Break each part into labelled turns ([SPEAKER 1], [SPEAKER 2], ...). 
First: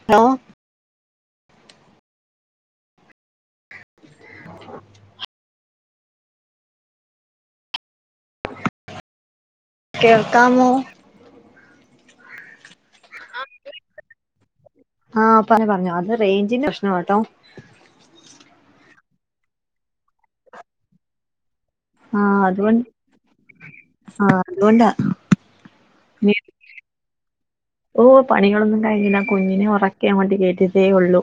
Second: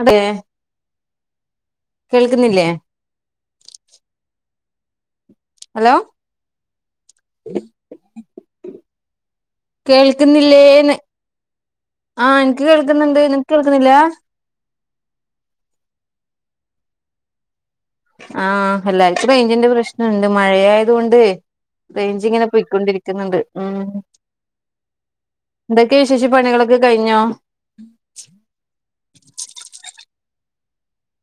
[SPEAKER 1] അതെ
[SPEAKER 2] ഹലോ
[SPEAKER 1] കേൾക്കുന്നില്ലേ
[SPEAKER 2] [inaudible]
[SPEAKER 1] ഹലോ
[SPEAKER 2] കേൾക്കാമോ?
[SPEAKER 1] കേൾക്കുന്നില്ലേന്ന് ആ ക്ക് കേൾക്കുന്നുണ്ട് നിങ്ങക്ക് കേൾക്കുന്നില്ല
[SPEAKER 2] ആഹ് പറഞ്ഞോ പറഞ്ഞൊ അത് റേഞ്ചിന്റെ പ്രശ്നവാട്ടോ
[SPEAKER 1] ആഹ് എല്ലാര്ക്കും റെയ്ഞ്ചിന്റെ പ്രശ്നംണ്ട് മഴയായതൊണ്ട്
[SPEAKER 2] ആഹ്
[SPEAKER 1] റേഞ്ച്ങ്ങനെ
[SPEAKER 2] അതുകൊണ്ട്
[SPEAKER 1] പോയ്ക്കൊണ്ടിരിക്കുന്നുണ്ട് ഉം
[SPEAKER 2] ആഹ് അതുകൊണ്ടാ
[SPEAKER 1] എന്തൊക്കെ വിശേഷം
[SPEAKER 2] ഇനി
[SPEAKER 1] പണികളൊക്കെ കയ്ഞ്ഞോ
[SPEAKER 2] ഓ പണികളൊന്നും കഴിഞ്ഞില്ല കുഞ്ഞിനെ ഒറക്കി അങ്ങോട്ട് കേറ്റിയതേ ഒള്ളു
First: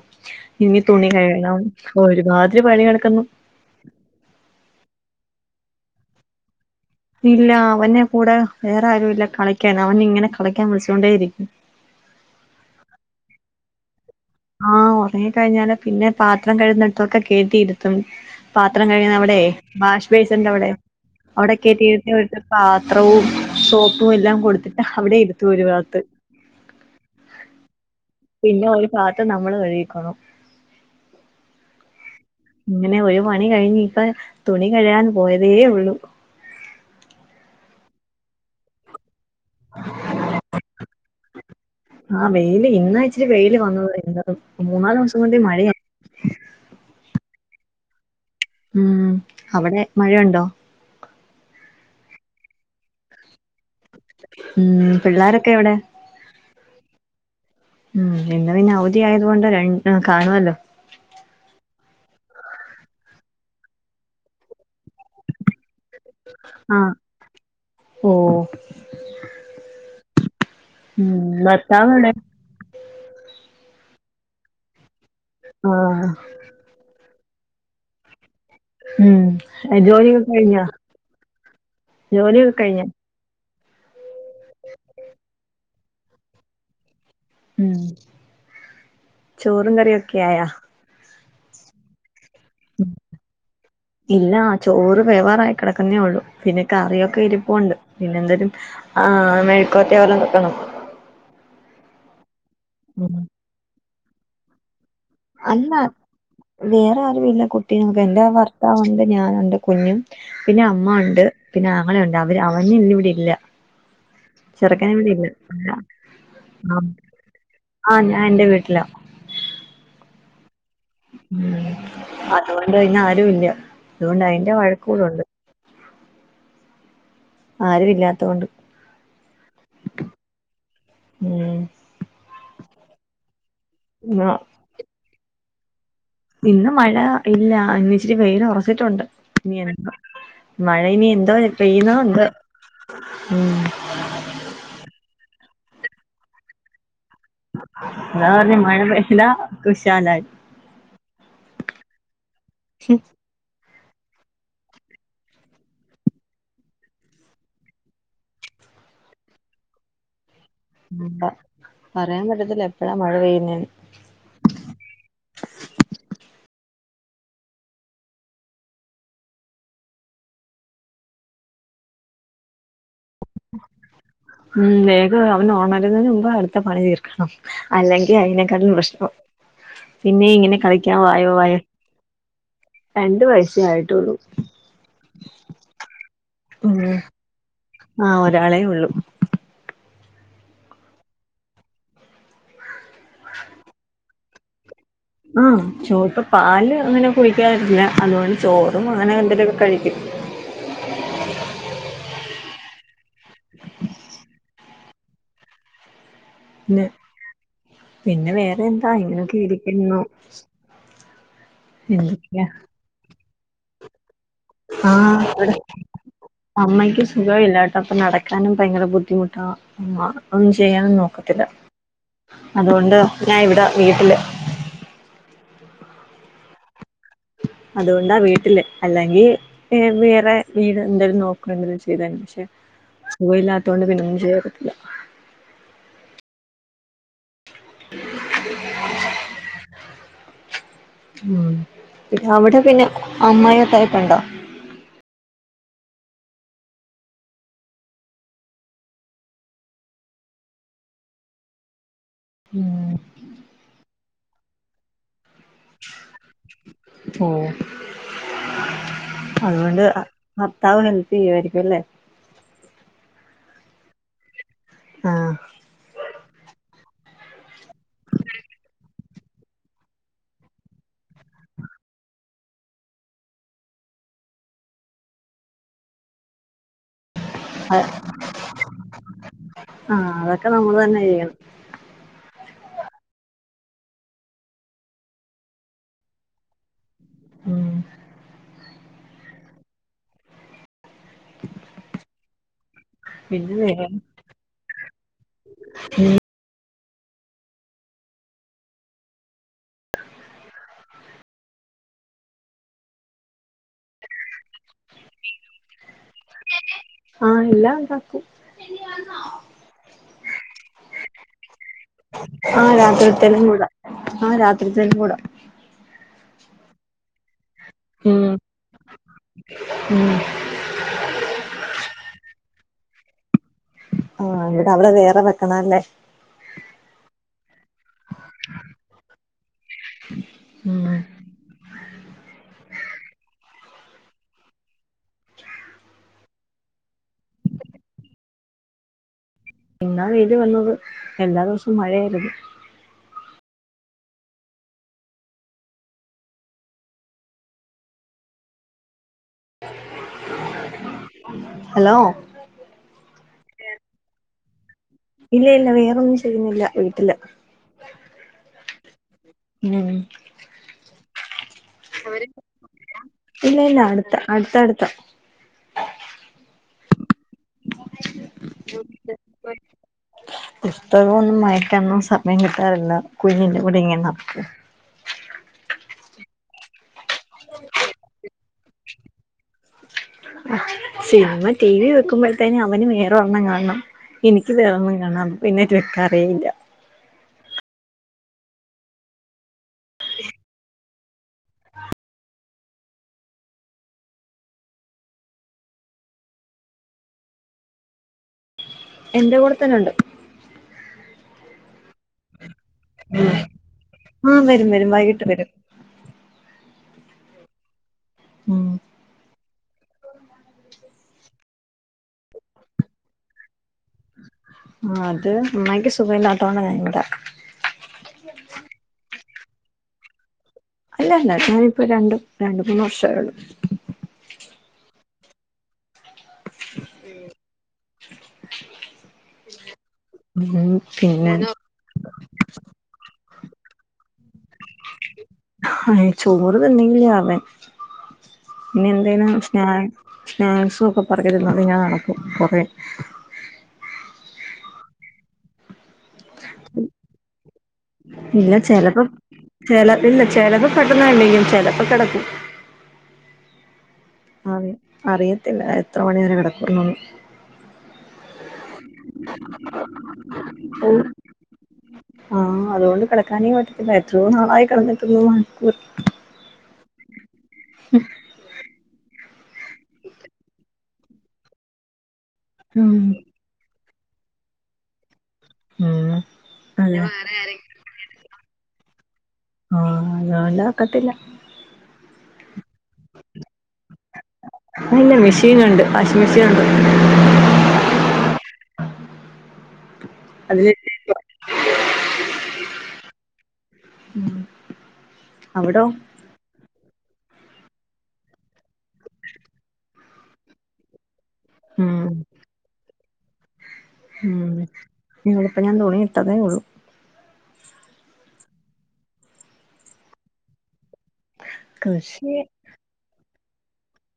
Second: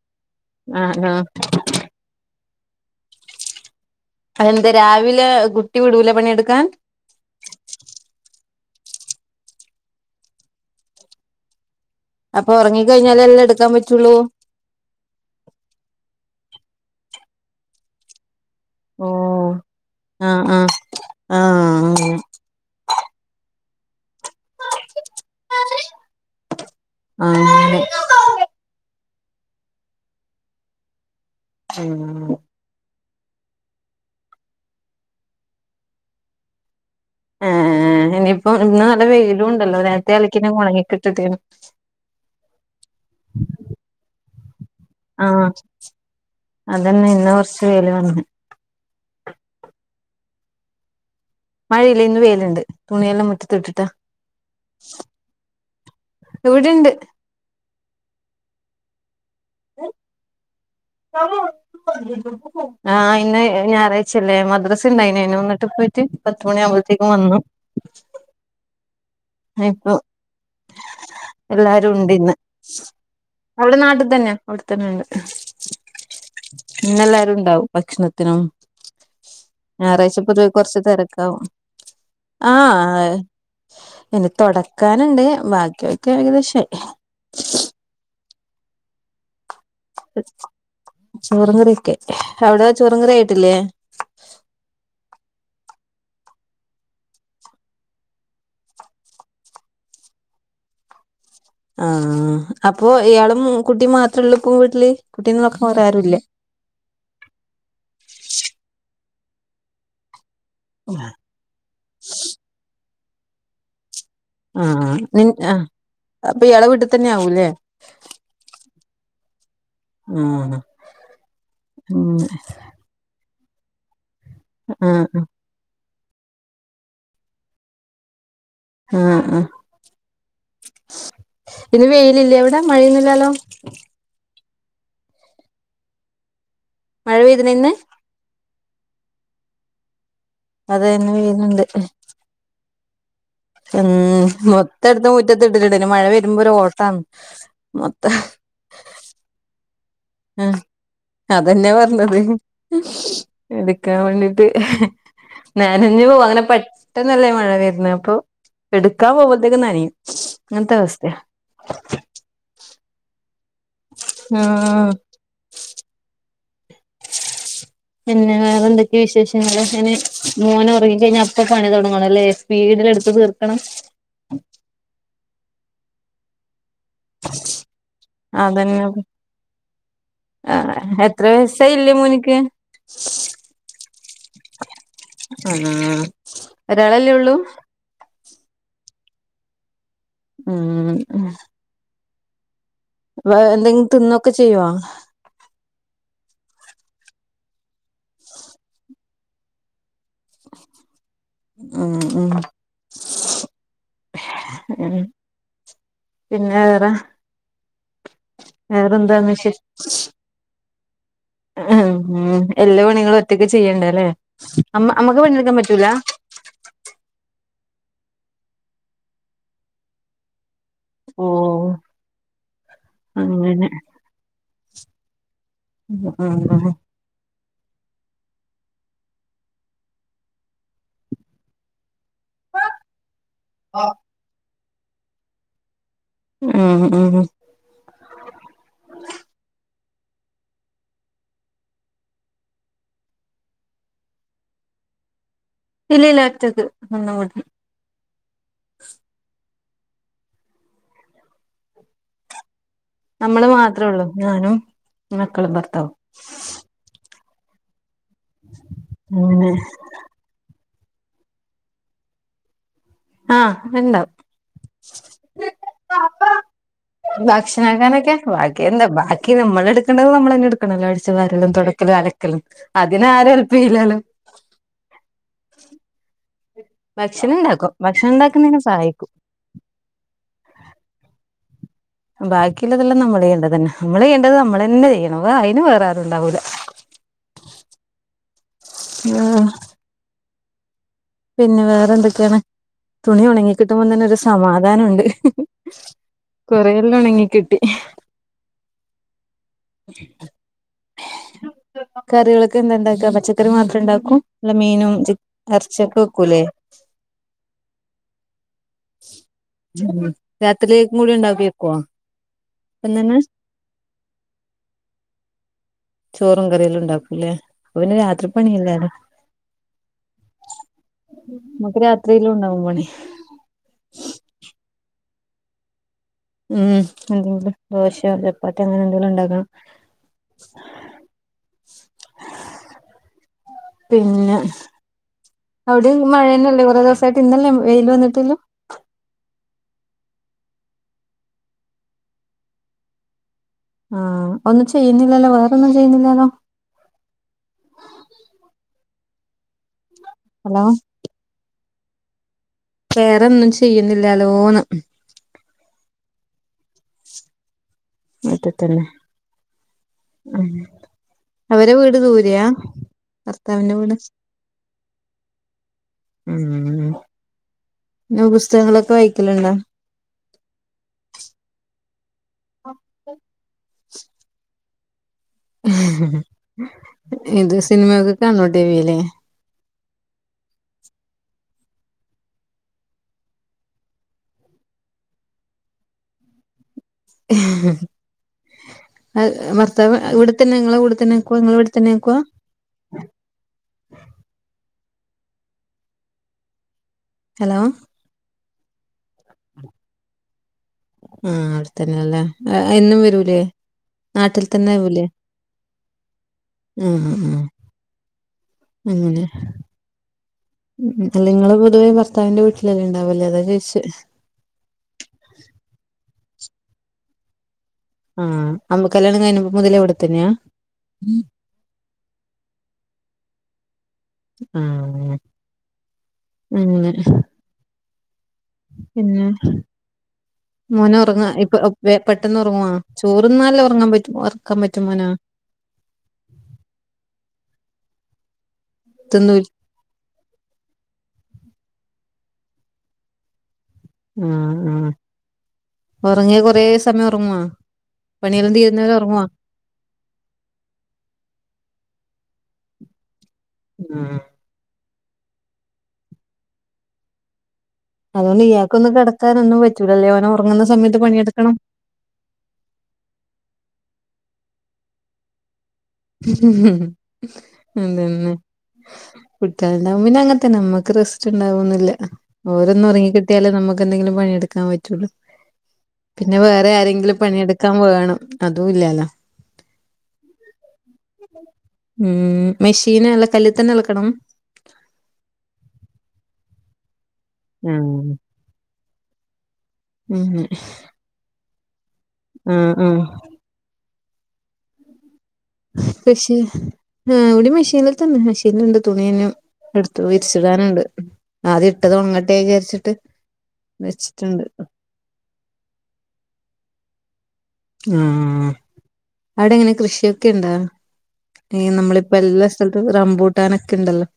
[SPEAKER 2] ഇനി
[SPEAKER 1] ആ
[SPEAKER 2] തുണി
[SPEAKER 1] ആ
[SPEAKER 2] കഴ്കണം ഒരുമാതിരി പണി കെടക്കുന്നു
[SPEAKER 1] അതെന്താ രാവിലെ കുട്ടി വിടൂല പണിയെടുക്കാൻ
[SPEAKER 2] ഇല്ല അവനെ കൂടെ വേറാരൂല്ല കളിക്കൻ അവനിങ്ങനെ കളിക്കാൻ വിളിച്ചോണ്ടേ ഇരിക്കും
[SPEAKER 1] അപ്പൊ ഒറങ്ങി കഴിഞ്ഞാലല്ലേ എടുക്കാൻ പറ്റുള്ളൂ
[SPEAKER 2] ആഹ് ഒറങ്ങി കഴിഞ്ഞാല് പിന്നെ പാത്രം കഴുന്നിടത്തൊക്കെ കേറ്റിയിരുത്തും പാത്രം
[SPEAKER 1] ഓ
[SPEAKER 2] കഴകുന്നവിടെ വാഷ്
[SPEAKER 1] ആ ആ
[SPEAKER 2] ബേസ്ന്റവിടെ
[SPEAKER 1] ആ
[SPEAKER 2] അവിടെ കേറ്റിയിരുത്തി [unintelligible] പാത്രവും സോപ്പുവെല്ലാം കൊടുത്തിട്ട് അവിടെ ഇരുത്തു ഒരു ഭാഗത്ത്
[SPEAKER 1] ആഹ്
[SPEAKER 2] പിന്നെ ഒരു ഭാത്ത് നമ്മള് കഴിയിക്കോണം
[SPEAKER 1] ഉം
[SPEAKER 2] ഇങ്ങനെ ഒരു മണി കഴിഞ്ഞിപ്പ തുണി കഴ്കാൻ പോയതേ ഉള്ളു
[SPEAKER 1] ആ ഇനിയിപ്പോ ഇന്ന് നല്ല വെയിലും ഉണ്ടല്ലോ നേരത്തെ അലക്കിന ഒണങ്ങിക്കിട്ടിട്ടാണ്
[SPEAKER 2] ആഹ് വെയില് ഇന്നാ ഇച്ചിരി വെയില് വന്നത് എന്താ മൂന്നാ
[SPEAKER 1] ആഹ് അതന്ന ഇന്ന് കൊറച്ച് വെയില് വന്ന
[SPEAKER 2] ഉം അവിടെ മഴയൊണ്ടോ
[SPEAKER 1] മഴയില്ല ഇന്ന് വേയിലുണ്ട് തുണിയെല്ലാം മുറ്റത്തിട്ടിട്ടാ
[SPEAKER 2] ഉം പിള്ളോരൊക്കെ എവിടെ
[SPEAKER 1] ഇവിടെണ്ട്
[SPEAKER 2] ഉം ഇന്ന് പിന്നവധി ആയത് കൊണ്ട് രണ്ട് കാണുവല്ലോ
[SPEAKER 1] ആ ഇന്ന് ഞായറാഴ്ചയല്ലേ മദ്രസ ഉണ്ടായിനെനു വന്നിട്ട് പോയി പത്ത് മണി
[SPEAKER 2] ആഹ്
[SPEAKER 1] ആമ്പഴത്തേക്കും വന്നു
[SPEAKER 2] ഓ
[SPEAKER 1] ഇനിപ്പൊ
[SPEAKER 2] ഉം
[SPEAKER 1] എല്ലാരും
[SPEAKER 2] ഭർത്താവ് എവിടെ
[SPEAKER 1] ഉണ്ടിന്ന് അവള് നാട്ടിൽ തന്നെ അവിടെത്തന്നെയണ്ട്
[SPEAKER 2] ആഹ്
[SPEAKER 1] ഇന്നെല്ലാരുണ്ടാവും ഭക്ഷണത്തിനും
[SPEAKER 2] ഉം
[SPEAKER 1] ഞായറാഴ്ച്ച
[SPEAKER 2] ജോലിയൊക്കെ
[SPEAKER 1] പൊതുവേ
[SPEAKER 2] കഴിഞ്ഞോ
[SPEAKER 1] കൊറച്ച് തെരക്കാവും
[SPEAKER 2] ജോലിയൊക്കെ കഴിഞ്ഞോ
[SPEAKER 1] ആഹ് ഇനി തൊടക്കാനുണ്ട് ബാക്കി ഒക്കെ ഏകദേശായി
[SPEAKER 2] ഉം ചോറും കറിയൊക്കെ ആയാ
[SPEAKER 1] ചോറുംകറിയൊക്കെ അവിടെ ചോറുംകറി ആയിട്ടില്ലേ
[SPEAKER 2] ഇല്ല ചോറ് വേവാറായി കെടക്കുന്നേ ഉള്ളൂ പിന്നെ കറിയൊക്കെ ഇരിപ്പോണ്ട് പിന്നെ എന്തേലും ആഹ് മെഴുക്കൊരട്ടി പോലെ വെക്കണം
[SPEAKER 1] ആഹ് അപ്പൊ ഇയാളും കുട്ടി മാത്രേള്ളൂ ഇപ്പ വീട്ടില് കുട്ടിനെ നോക്കാ വേറെയാരുംല്ലേ
[SPEAKER 2] വേറാരുവില്ല കുട്ടിയേ നോക്കാൻ എന്റെ ഭർത്താവുണ്ട് ഞാനുണ്ട് കുഞ്ഞും പിന്നെ അമ്മ ഒണ്ട് പിന്നെ അങ്ങനെ എല്ല. അവര് അവന് ഇന്നിവിടെ ഇല്ല.
[SPEAKER 1] ആഹ്
[SPEAKER 2] ചെറുക്കനും
[SPEAKER 1] നിൻ
[SPEAKER 2] തിന്നും.
[SPEAKER 1] ആഹ് അപ്പൊ ഇയാളെ
[SPEAKER 2] ആം.
[SPEAKER 1] വീട്ടിൽ തന്നെ ആവൂല്ലേ
[SPEAKER 2] ആ ഞാ എന്റെ വീട്ടില.
[SPEAKER 1] ആഹ.
[SPEAKER 2] മ് അതൊണ്ട് അയിനാരു ഇല്ല അതൊണ്ട് അയിന്റെ
[SPEAKER 1] ആഹ്
[SPEAKER 2] വഴക്കൂടുണ്ട്. ആരുവില്ലാത്ത കൊണ്ട്.
[SPEAKER 1] ഉം ഉം.
[SPEAKER 2] ഉം
[SPEAKER 1] ഇന്ന് വെയിലില്ലേ അവിടെ മഴയൊന്നുല്ലാലോ?
[SPEAKER 2] ഇല്ലാ ഇന്ന് മഴ ഇല്ല.
[SPEAKER 1] പെയ്തിണോ ഇന്ന്
[SPEAKER 2] ഇന്നിച്ചിരി വെയിൽ ഒറച്ചിട്ടുണ്ട്. ഇനി എ മഴ
[SPEAKER 1] അതെ
[SPEAKER 2] ഇനി
[SPEAKER 1] ഇന്ന്
[SPEAKER 2] എന്തോ
[SPEAKER 1] വെയിലുണ്ട്
[SPEAKER 2] ചെയ്യുന്നോ എന്തോ. ഉം.
[SPEAKER 1] ഉം. മൊത്തം എടുത്ത് മുറ്റത്ത് ഇട്ടിട്ടുണ്ട്. ഇനി മഴ വരുമ്പോ ഒരു ഓട്ടാന്ന്.
[SPEAKER 2] അതാ പറഞ്ഞെ, മഴ പെയ്താ കുശാലായി.
[SPEAKER 1] മ്മ്. അതെന്നെ പറഞ്ഞത്. എട്ക്കാൻ വേണ്ടീട്ട്. നനഞ്ഞു പോവും. അങ്ങനെ പെട്ടെന്നല്ലേ മഴ വര്ന്നേ. അപ്പൊ എട്ക്കാൻ പോവ്മ്പഴത്തേക്കും നനയും. അങ്ങനത്തവസ്ഥയാ.
[SPEAKER 2] എന്താ പറയാൻ പറ്റത്തില്ല എപ്പഴാ മഴ പെയ്യുന്നേന്ന്
[SPEAKER 1] ആഹ് പിന്നെ വേറെ എന്തൊക്കെയ വിശേഷങ്ങള് ഇനി മോനൊറങ്ങിക്കഴിഞ്ഞാ അപ്പൊ പണി തൊടങ്ങണല്ലേ സ്പീഡിൽ എടുത്ത് തീർക്കണം.
[SPEAKER 2] ഉം വേഗം അവന് ഉണരുന്നതിന് മുമ്പ് അടുത്ത പണി തീർ അല്ലെങ്കി അയിനേക്കാട്ടിലും
[SPEAKER 1] അതന്നെ
[SPEAKER 2] പ്രശ്നാ പിന്നെ ഇങ്ങനെ കളിക്കാൻ
[SPEAKER 1] എത്ര
[SPEAKER 2] വായോ വായോ.
[SPEAKER 1] വയസായി ഇല്ലേ മോനിക്ക്
[SPEAKER 2] രണ്ട് വയസ്സേ ആയിട്ടുള്ളു.
[SPEAKER 1] ആഹ്
[SPEAKER 2] ഉം
[SPEAKER 1] ഒരാളല്ലേ ഉള്ളൂ.
[SPEAKER 2] ആഹ് ഒരാളേ ഉള്ളൂ
[SPEAKER 1] ഉം വ് എന്തെങ്കി തിന്നൊക്കെ ചെയ്യുവോ?
[SPEAKER 2] ആഹ് ചോ ഇപ്പ പാല് അങ്ങനെ കുടിക്കാറില്ല അതുകൊണ്ട് ചോറും അങ്ങനെ എന്തേലൊക്കെ കഴിക്കും.
[SPEAKER 1] ഉം ഉം ഉം പിന്നെ വേറെ
[SPEAKER 2] പിന്നെ വേറെ എന്താ
[SPEAKER 1] വേറെന്താ
[SPEAKER 2] ഇങ്ങനൊക്കെ
[SPEAKER 1] വിശേ
[SPEAKER 2] ഇരിക്കുന്നു എന്തൊക്കെയാ
[SPEAKER 1] ഉം എല്ലാ പണികളും ഒറ്റക്ക് ചെയ്യണ്ടേല്ലേ അമ്മ് അമ്മക്ക്
[SPEAKER 2] ആഹ് ഇവിടെ
[SPEAKER 1] പണിയെടുക്കാൻ പറ്റൂലാ
[SPEAKER 2] അമ്മയ്ക്ക് സുഖവില്ലാട്ടോ അപ്പൊ നടക്കാനും ഭയങ്കര ബുദ്ധിമുട്ടാ ആഹ് അപ്പ ഒന്നും ചെയ്യാനൊന്നും
[SPEAKER 1] ഓ
[SPEAKER 2] ഒക്കത്തില്ല അതുകൊണ്ട് ഞാ ഇവിടെ
[SPEAKER 1] അങ്ങനെ
[SPEAKER 2] വീട്ടില്
[SPEAKER 1] ആഹ് ആഹ്.
[SPEAKER 2] അതുകൊണ്ടാ വീട്ടില് അല്ലെങ്കീ ഏഹ് വേറെ വീട് എന്തായാലും നോക്കണ [unintelligible] പക്ഷെ സുഖില്ലാ ത്തോണ്ട് പിന്നെ ഒന്നും ചെയ്യാൻ ഒക്കത്തില്ല.
[SPEAKER 1] ആഹ് ആഹ്
[SPEAKER 2] ഉം അവിടെ പിന്നെ അമ്മായും അത്തായൊക്കെ എണ്ടോ?
[SPEAKER 1] ഇല്ലില്ല ഒറ്റക്ക് [unintelligible]
[SPEAKER 2] ഉം
[SPEAKER 1] നമ്മള് മാത്രേ ഉള്ളൂ ഞാനും മക്കളും ഭർത്താവും.
[SPEAKER 2] ഓഹ്
[SPEAKER 1] അങ്ങനെ
[SPEAKER 2] അതുകൊണ്ട് ഭർത്താവ് ഹെല്പ് ചെയ്യുവായിരിക്കും അല്ലേ?
[SPEAKER 1] ആഹ് എണ്ടാവും.
[SPEAKER 2] ആഹ്
[SPEAKER 1] ഭക്ഷണം ആക്കാനൊക്കെ ബാക്കി എന്താ ബാക്കി നമ്മള് എടുക്കണ്ടത് നമ്മള് തന്നെ എടുക്കണല്ലോ അടിച്ച് വാരലും തൊട ക്കലും അലക്കലും അതിന് ആരും ഹെല്പ് ചെയ്യില്ലാല്ലോ ഭക്ഷണം ഇണ്ടാക്കും ഭക്ഷണം ഇണ്ടാക്കുന്നേന് സഹായിക്കും.
[SPEAKER 2] ആഹ് അതൊക്കെ നമ്മള് തന്നെ ചെയ്യണം.
[SPEAKER 1] ബാക്കിയിള്ളതെല്ലാം നമ്മള് ചെയ്യണ്ടതന്നെ നമ്മള് ചെയ്യണ്ടത് നമ്മള് തന്നെ ചെയ്യണം വേറാരും അതിന് വേറെ ആരും ഉണ്ടാവൂല്ലാ.
[SPEAKER 2] ഉം
[SPEAKER 1] ഉം. പിന്നെ വേറെ എന്തൊക്കെയാണ് തുണി ഒണങ്ങി
[SPEAKER 2] പിന്നെ
[SPEAKER 1] കിട്ടുമ്പോ
[SPEAKER 2] വേറെ
[SPEAKER 1] തന്നെ ഒരു സമാധാനം ഒണ്ട്. കൊറെയല്ലാം ഉണങ്ങി കിട്ടി ഇഹ് കറികളൊക്കെ എന്താ ഇണ്ടാക്ക പച്ചക്കറി മാത്ര ഇണ്ടാക്ക ഉം മീനും ചി ഇറച്ചൊക്കെ വെക്കൂല്ലേ
[SPEAKER 2] ആഹ് എല്ലാം ഉണ്ടാക്കു [unintelligible]
[SPEAKER 1] രാത്രിയെക്കും കൂടി ഉണ്ടാക്കി വക്കുവോ ഇപ്പത്തന്നെ
[SPEAKER 2] ആ രാതൃത്തേക്കും കൂടെ
[SPEAKER 1] ചോറും കറിയെല്ലാം ഉണ്ടാക്കൂല്ലേ അപ്പ പിന്നെ
[SPEAKER 2] ഉം
[SPEAKER 1] രാത്രി പണിയല്ലാലൊ
[SPEAKER 2] ഉം
[SPEAKER 1] നമുക്ക് രാത്രിയിലും ഉണ്ടാവും പണി
[SPEAKER 2] ആഹ് ഇവിടെ അവിടെ വേറെ വെക്കണല്ലേ
[SPEAKER 1] മ്മ്ഹ്. അതുകൊണ്ട് ദോശ്യോ. ചപ്പാത്തി അങ്ങനെ എന്തെലുണ്ടാക്കണം.
[SPEAKER 2] മ്മ്
[SPEAKER 1] പിന്നെ അവിടേം മഴന്നല്ലേ. കുറെേ ദിവസയിട്ട് ഇന്നന്നെ വെയില്. വന്നിട്ടല്ലോ.
[SPEAKER 2] ഇന്നാ വെയില് വന്നത്. എല്ലാ ദിവസവും മഴയേര്ത്.
[SPEAKER 1] ആഹ. ഒന്നും ചെയ്യിന്നില്ലല്ലോ. വേറൊന്നും ചെയ്യുന്നില്ലാല്ലോ? Hello
[SPEAKER 2] hello.
[SPEAKER 1] വേറെന്നു ചെയ്യുന്നില്ലലോന്ന്.
[SPEAKER 2] ഇല്ലേ. ഇല്ല വേറൊന്നും ചെയ്യുന്നില്ല വീട്ടില്.
[SPEAKER 1] മിറ്റത്തല്ലെ
[SPEAKER 2] ഉം
[SPEAKER 1] അവരെ വീട് ദൂരയാ
[SPEAKER 2] ഇല്ല
[SPEAKER 1] ഭർത്താവിന്റെ
[SPEAKER 2] ഇല്ല
[SPEAKER 1] വീട്?
[SPEAKER 2] അടുത്ത അടുത്തടുത്ത
[SPEAKER 1] ഉം ന പുസ്തകങ്ങളൊക്കെ വായിക്കലുണ്ടോ?
[SPEAKER 2] ഇഷതതൊന്നും വായിക്കന്നും സമയം കിട്ടാറില്ല കുഞ്ഞിന്റെ കൂടി ഇങ്ങനെ നടക്ക
[SPEAKER 1] ഇത് സിനിമക്കെ കാണോ ടിവിൽ
[SPEAKER 2] സിനിമ ടിവി വെക്കുമ്പോഴതെക്കും അവനും വേറെ വണ്ണം കാണണം [unintelligible] വക്കാ അറിയില്ല
[SPEAKER 1] [inaudible] ഭർത്താവ് ഇവിടെത്തന്നെ നിങ്ങളെ കൂടെത്തന്നെ ഇവിടെ തന്നെക്കുവ നിങ്ങളെ ഇവിടെത്തന്നെ ആക്കുവാ ഹലോ.
[SPEAKER 2] എന്റെ കൂടെ തന്നെണ്ട്.
[SPEAKER 1] ആ അവടെത്തന്നെല്ലേ. ആ ഹേ. എന്നും വെരൂലേ
[SPEAKER 2] ആഹ്
[SPEAKER 1] നാട്ടിൽ
[SPEAKER 2] വരും
[SPEAKER 1] തന്നെ
[SPEAKER 2] വരും
[SPEAKER 1] ആവൂലേ.
[SPEAKER 2] വൈകിട്ട് വരും
[SPEAKER 1] ആഹ് ആഹ്
[SPEAKER 2] ഉം
[SPEAKER 1] അങ്ങനെ മ്ഹ്. അല്ലേങ്ങള്. പൊതുവേ ഭർത്താവിന്റെ വീട്ടിലല്ലേണ്ടാവല്. അതാ ചോയിച്ച
[SPEAKER 2] ആത്. അമ്മായ്ക്ക് സുഖയില്ലാതോണ്ട. ഞാനിവിടെ.
[SPEAKER 1] ആഹ. അമ്മക്കല്ല്യണം കഴിഞ്ഞപ. മുതലേവിടെത്തന്നെയാ.
[SPEAKER 2] അല്ലല്ല ഞാനിപ്പോ രണ്ടു രണ്ട് മൂന്ന് വർഷായള്ളൂ.
[SPEAKER 1] ആഹ് അങ്ങനെ
[SPEAKER 2] [inaudible]
[SPEAKER 1] പിന്നെ
[SPEAKER 2] ഉം
[SPEAKER 1] മോനൊറങ്ങാ.
[SPEAKER 2] പിന്നെ
[SPEAKER 1] ഇപ്പൊ ഒപ്പ്. വെ, പെട്ടെന്നൊറങ്ങുവ? ചോറ്ന്നാലേ ഒറങ്ങാപറ്റും ഒറക്കപറ്റും മോന.
[SPEAKER 2] ആയി. ചോറ്തിന്നങ്കി അവൻ. പിന്ന എന്തേനെ
[SPEAKER 1] തിന്നൂൽ
[SPEAKER 2] സ്നേ സ്നെക്സുക്കെ പറക്കിന്നാണ്ട്. ഞ്ഞ അറകും കുറേ.
[SPEAKER 1] ആഹ് ആഹ് ഒറങ്ങിയ കൊറേ സമയംഒറങ്ങുവ. പണിയെല്ലാം
[SPEAKER 2] ഇല്ല
[SPEAKER 1] തീരുന്നവരെ
[SPEAKER 2] ചെലപ്പം
[SPEAKER 1] ഒറങ്ങുവ.
[SPEAKER 2] ചെല ഇല്ല. ചെലത് പെട്ടന്ന് എണീക്കും ചെലപ്പകെടക്കും.
[SPEAKER 1] ആഹ.
[SPEAKER 2] അറി. അറിയത്തില്ല എത്ര മണി വരെ കെടക്കൂന്നൊന്ന്.
[SPEAKER 1] അതോണ്ട് ഇയാക്കൊന്ന് കെടക്കാനൊന്നും പറ്റൂലല്ലേ. ഓന് ഒറങ്ങ്ന്ന സമയത്ത്
[SPEAKER 2] ഓഹ്
[SPEAKER 1] പണിയെടുക്കണം.
[SPEAKER 2] ആഹ് അതുകൊണ്ട് കിടക്കാനേ പറ്റത്തില്ല എത്രയോ നാളായി കിടന്നിട്ടിന്നു മണിക്കൂർ
[SPEAKER 1] അതന്നെ കുട്ടികളിണ്ടാകുമ്പോ പിന്നെ അങ്ങനതന്നെ നമ്മ ക്ക് റസ്റ്റ് ഉണ്ടാവോന്നും ഇല്ല ഓരൊന്ന്
[SPEAKER 2] ഉം
[SPEAKER 1] ഒറങ്ങി കിട്ടിയാലേ നമുക്ക് എന്തെങ്കിലും പണിയെടുക്കാൻ പറ്റോള്ളൂ
[SPEAKER 2] ഉം
[SPEAKER 1] പിന്നെ വേറെ
[SPEAKER 2] അങ്ങനെ
[SPEAKER 1] ആരെങ്കിലും പണിയെടുക്കാൻ വേണം അതും ഇല്ലാല്ലോ
[SPEAKER 2] ആഹ് ഞാനില്ലാതൊക്കത്തില്ല
[SPEAKER 1] ഉം മെഷീൻ അല്ല കല്ലി തന്നെ അലക്കണം
[SPEAKER 2] ഇല്ല മെഷീനിണ്ട് വാഷിംങ് മെഷീനെണ്ട്
[SPEAKER 1] ആം ഉഹും
[SPEAKER 2] അതില്
[SPEAKER 1] ആഹ് ആഹ്
[SPEAKER 2] ഉം
[SPEAKER 1] പക്ഷെ ആഹ് ഇവിടി മെഷീനിൽ തന്നെ മെഷീനിൽണ്ട് തുണില്ലാം എടുത്തു വിരിച്ചിടാനുണ്ട് അത്
[SPEAKER 2] ഉം
[SPEAKER 1] ഇട്ടത് ഒണങ്ങട്ടെ വിചാരിച്ചിട്ട്
[SPEAKER 2] ഉം
[SPEAKER 1] വെച്ചിട്ടുണ്ട്
[SPEAKER 2] ഞങ്ങൾ ഇപ്പ ഞാൻ തുണി ഇട്ടതേ ഉള്ളൂ
[SPEAKER 1] ആഹ് അവിടെ എങ്ങനെ കൃഷിയൊക്കെ ഇണ്ടാ ഈ നമ്മളിപ്പോ
[SPEAKER 2] കൃഷി
[SPEAKER 1] എല്ലാം ചെലപ്പോ റമ്പൂട്ടാനൊക്കെ ഇണ്ടല്ലോ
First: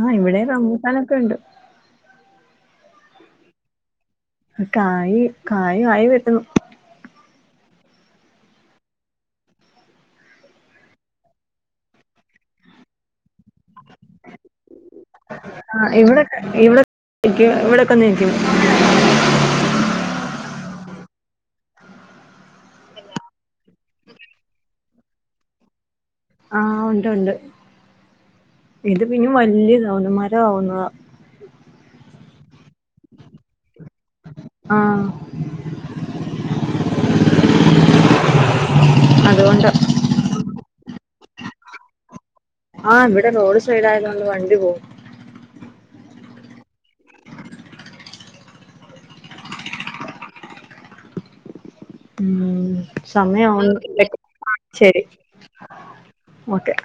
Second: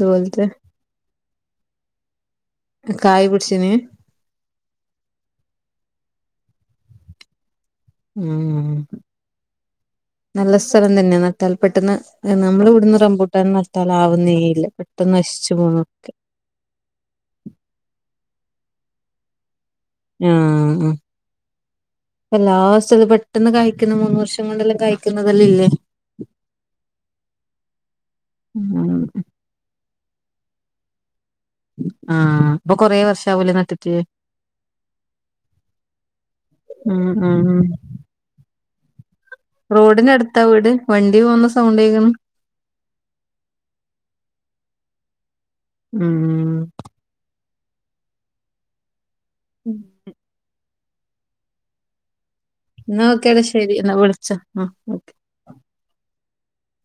[SPEAKER 2] ആഹ് ഇവിടെ റംബൂട്ടാനൊക്കെ ഉണ്ട്
[SPEAKER 1] കായ് പുടിച്ചിനി
[SPEAKER 2] കായ് കായ് ആയ് വരുന്നു
[SPEAKER 1] ഉം നല്ല സ്ഥലം തന്നെയാണ് നട്ടാൽ പെട്ടെന്ന് നമ്മള് ഇവിടന്ന് റബൂ പെട്ടെന്ന് നട്ടാൽ ആവുന്നേയില്ല പെട്ടെന്ന് നശിച്ചു
[SPEAKER 2] ആഹ്
[SPEAKER 1] പോവുന്നൊക്കെ
[SPEAKER 2] ഇവിടെ ഇവിടെ ക്കൊന്നിരിക്കെ
[SPEAKER 1] ആഹ് എല്ലാ സ്ഥലും പെട്ടെന്ന് കഴിക്കുന്ന് മൂന്ന് വർഷം കൊണ്ടല്ലാം കായി ക്കുന്നതല്ല ഇല്ലേ
[SPEAKER 2] ആഹ് ഉണ്ട് ഉണ്ട്
[SPEAKER 1] ഉം
[SPEAKER 2] ഇത് പിന്നെ വലിയതാവുന്ന മരം ആവുന്നതാ
[SPEAKER 1] ആഹ് ഇപ്പൊ കൊറെേ വർഷാവുല്ലോ നട്ടിട്ട്
[SPEAKER 2] ആഹ്
[SPEAKER 1] ഉം മം മം
[SPEAKER 2] അതുകൊണ്ട്
[SPEAKER 1] റോഡിൻ അടുത്താ വീട് വണ്ടി പോകുന്ന സൗണ്ട് കേക്ക്ണ്
[SPEAKER 2] ആഹ് ഇവിടെ റോഡ് സൈഡ് ആയതൊണ്ട് വണ്ടി പോകും
[SPEAKER 1] ഉം ഉ [inaudible]
[SPEAKER 2] ഉം
[SPEAKER 1] എന്നാ ഓക്കേടാ
[SPEAKER 2] സമയം
[SPEAKER 1] ശരി
[SPEAKER 2] ആവുന്നു
[SPEAKER 1] എന്നാ വിളിച്ചോ
[SPEAKER 2] ശരി
[SPEAKER 1] ആഹ്
[SPEAKER 2] മം ഓക്കെ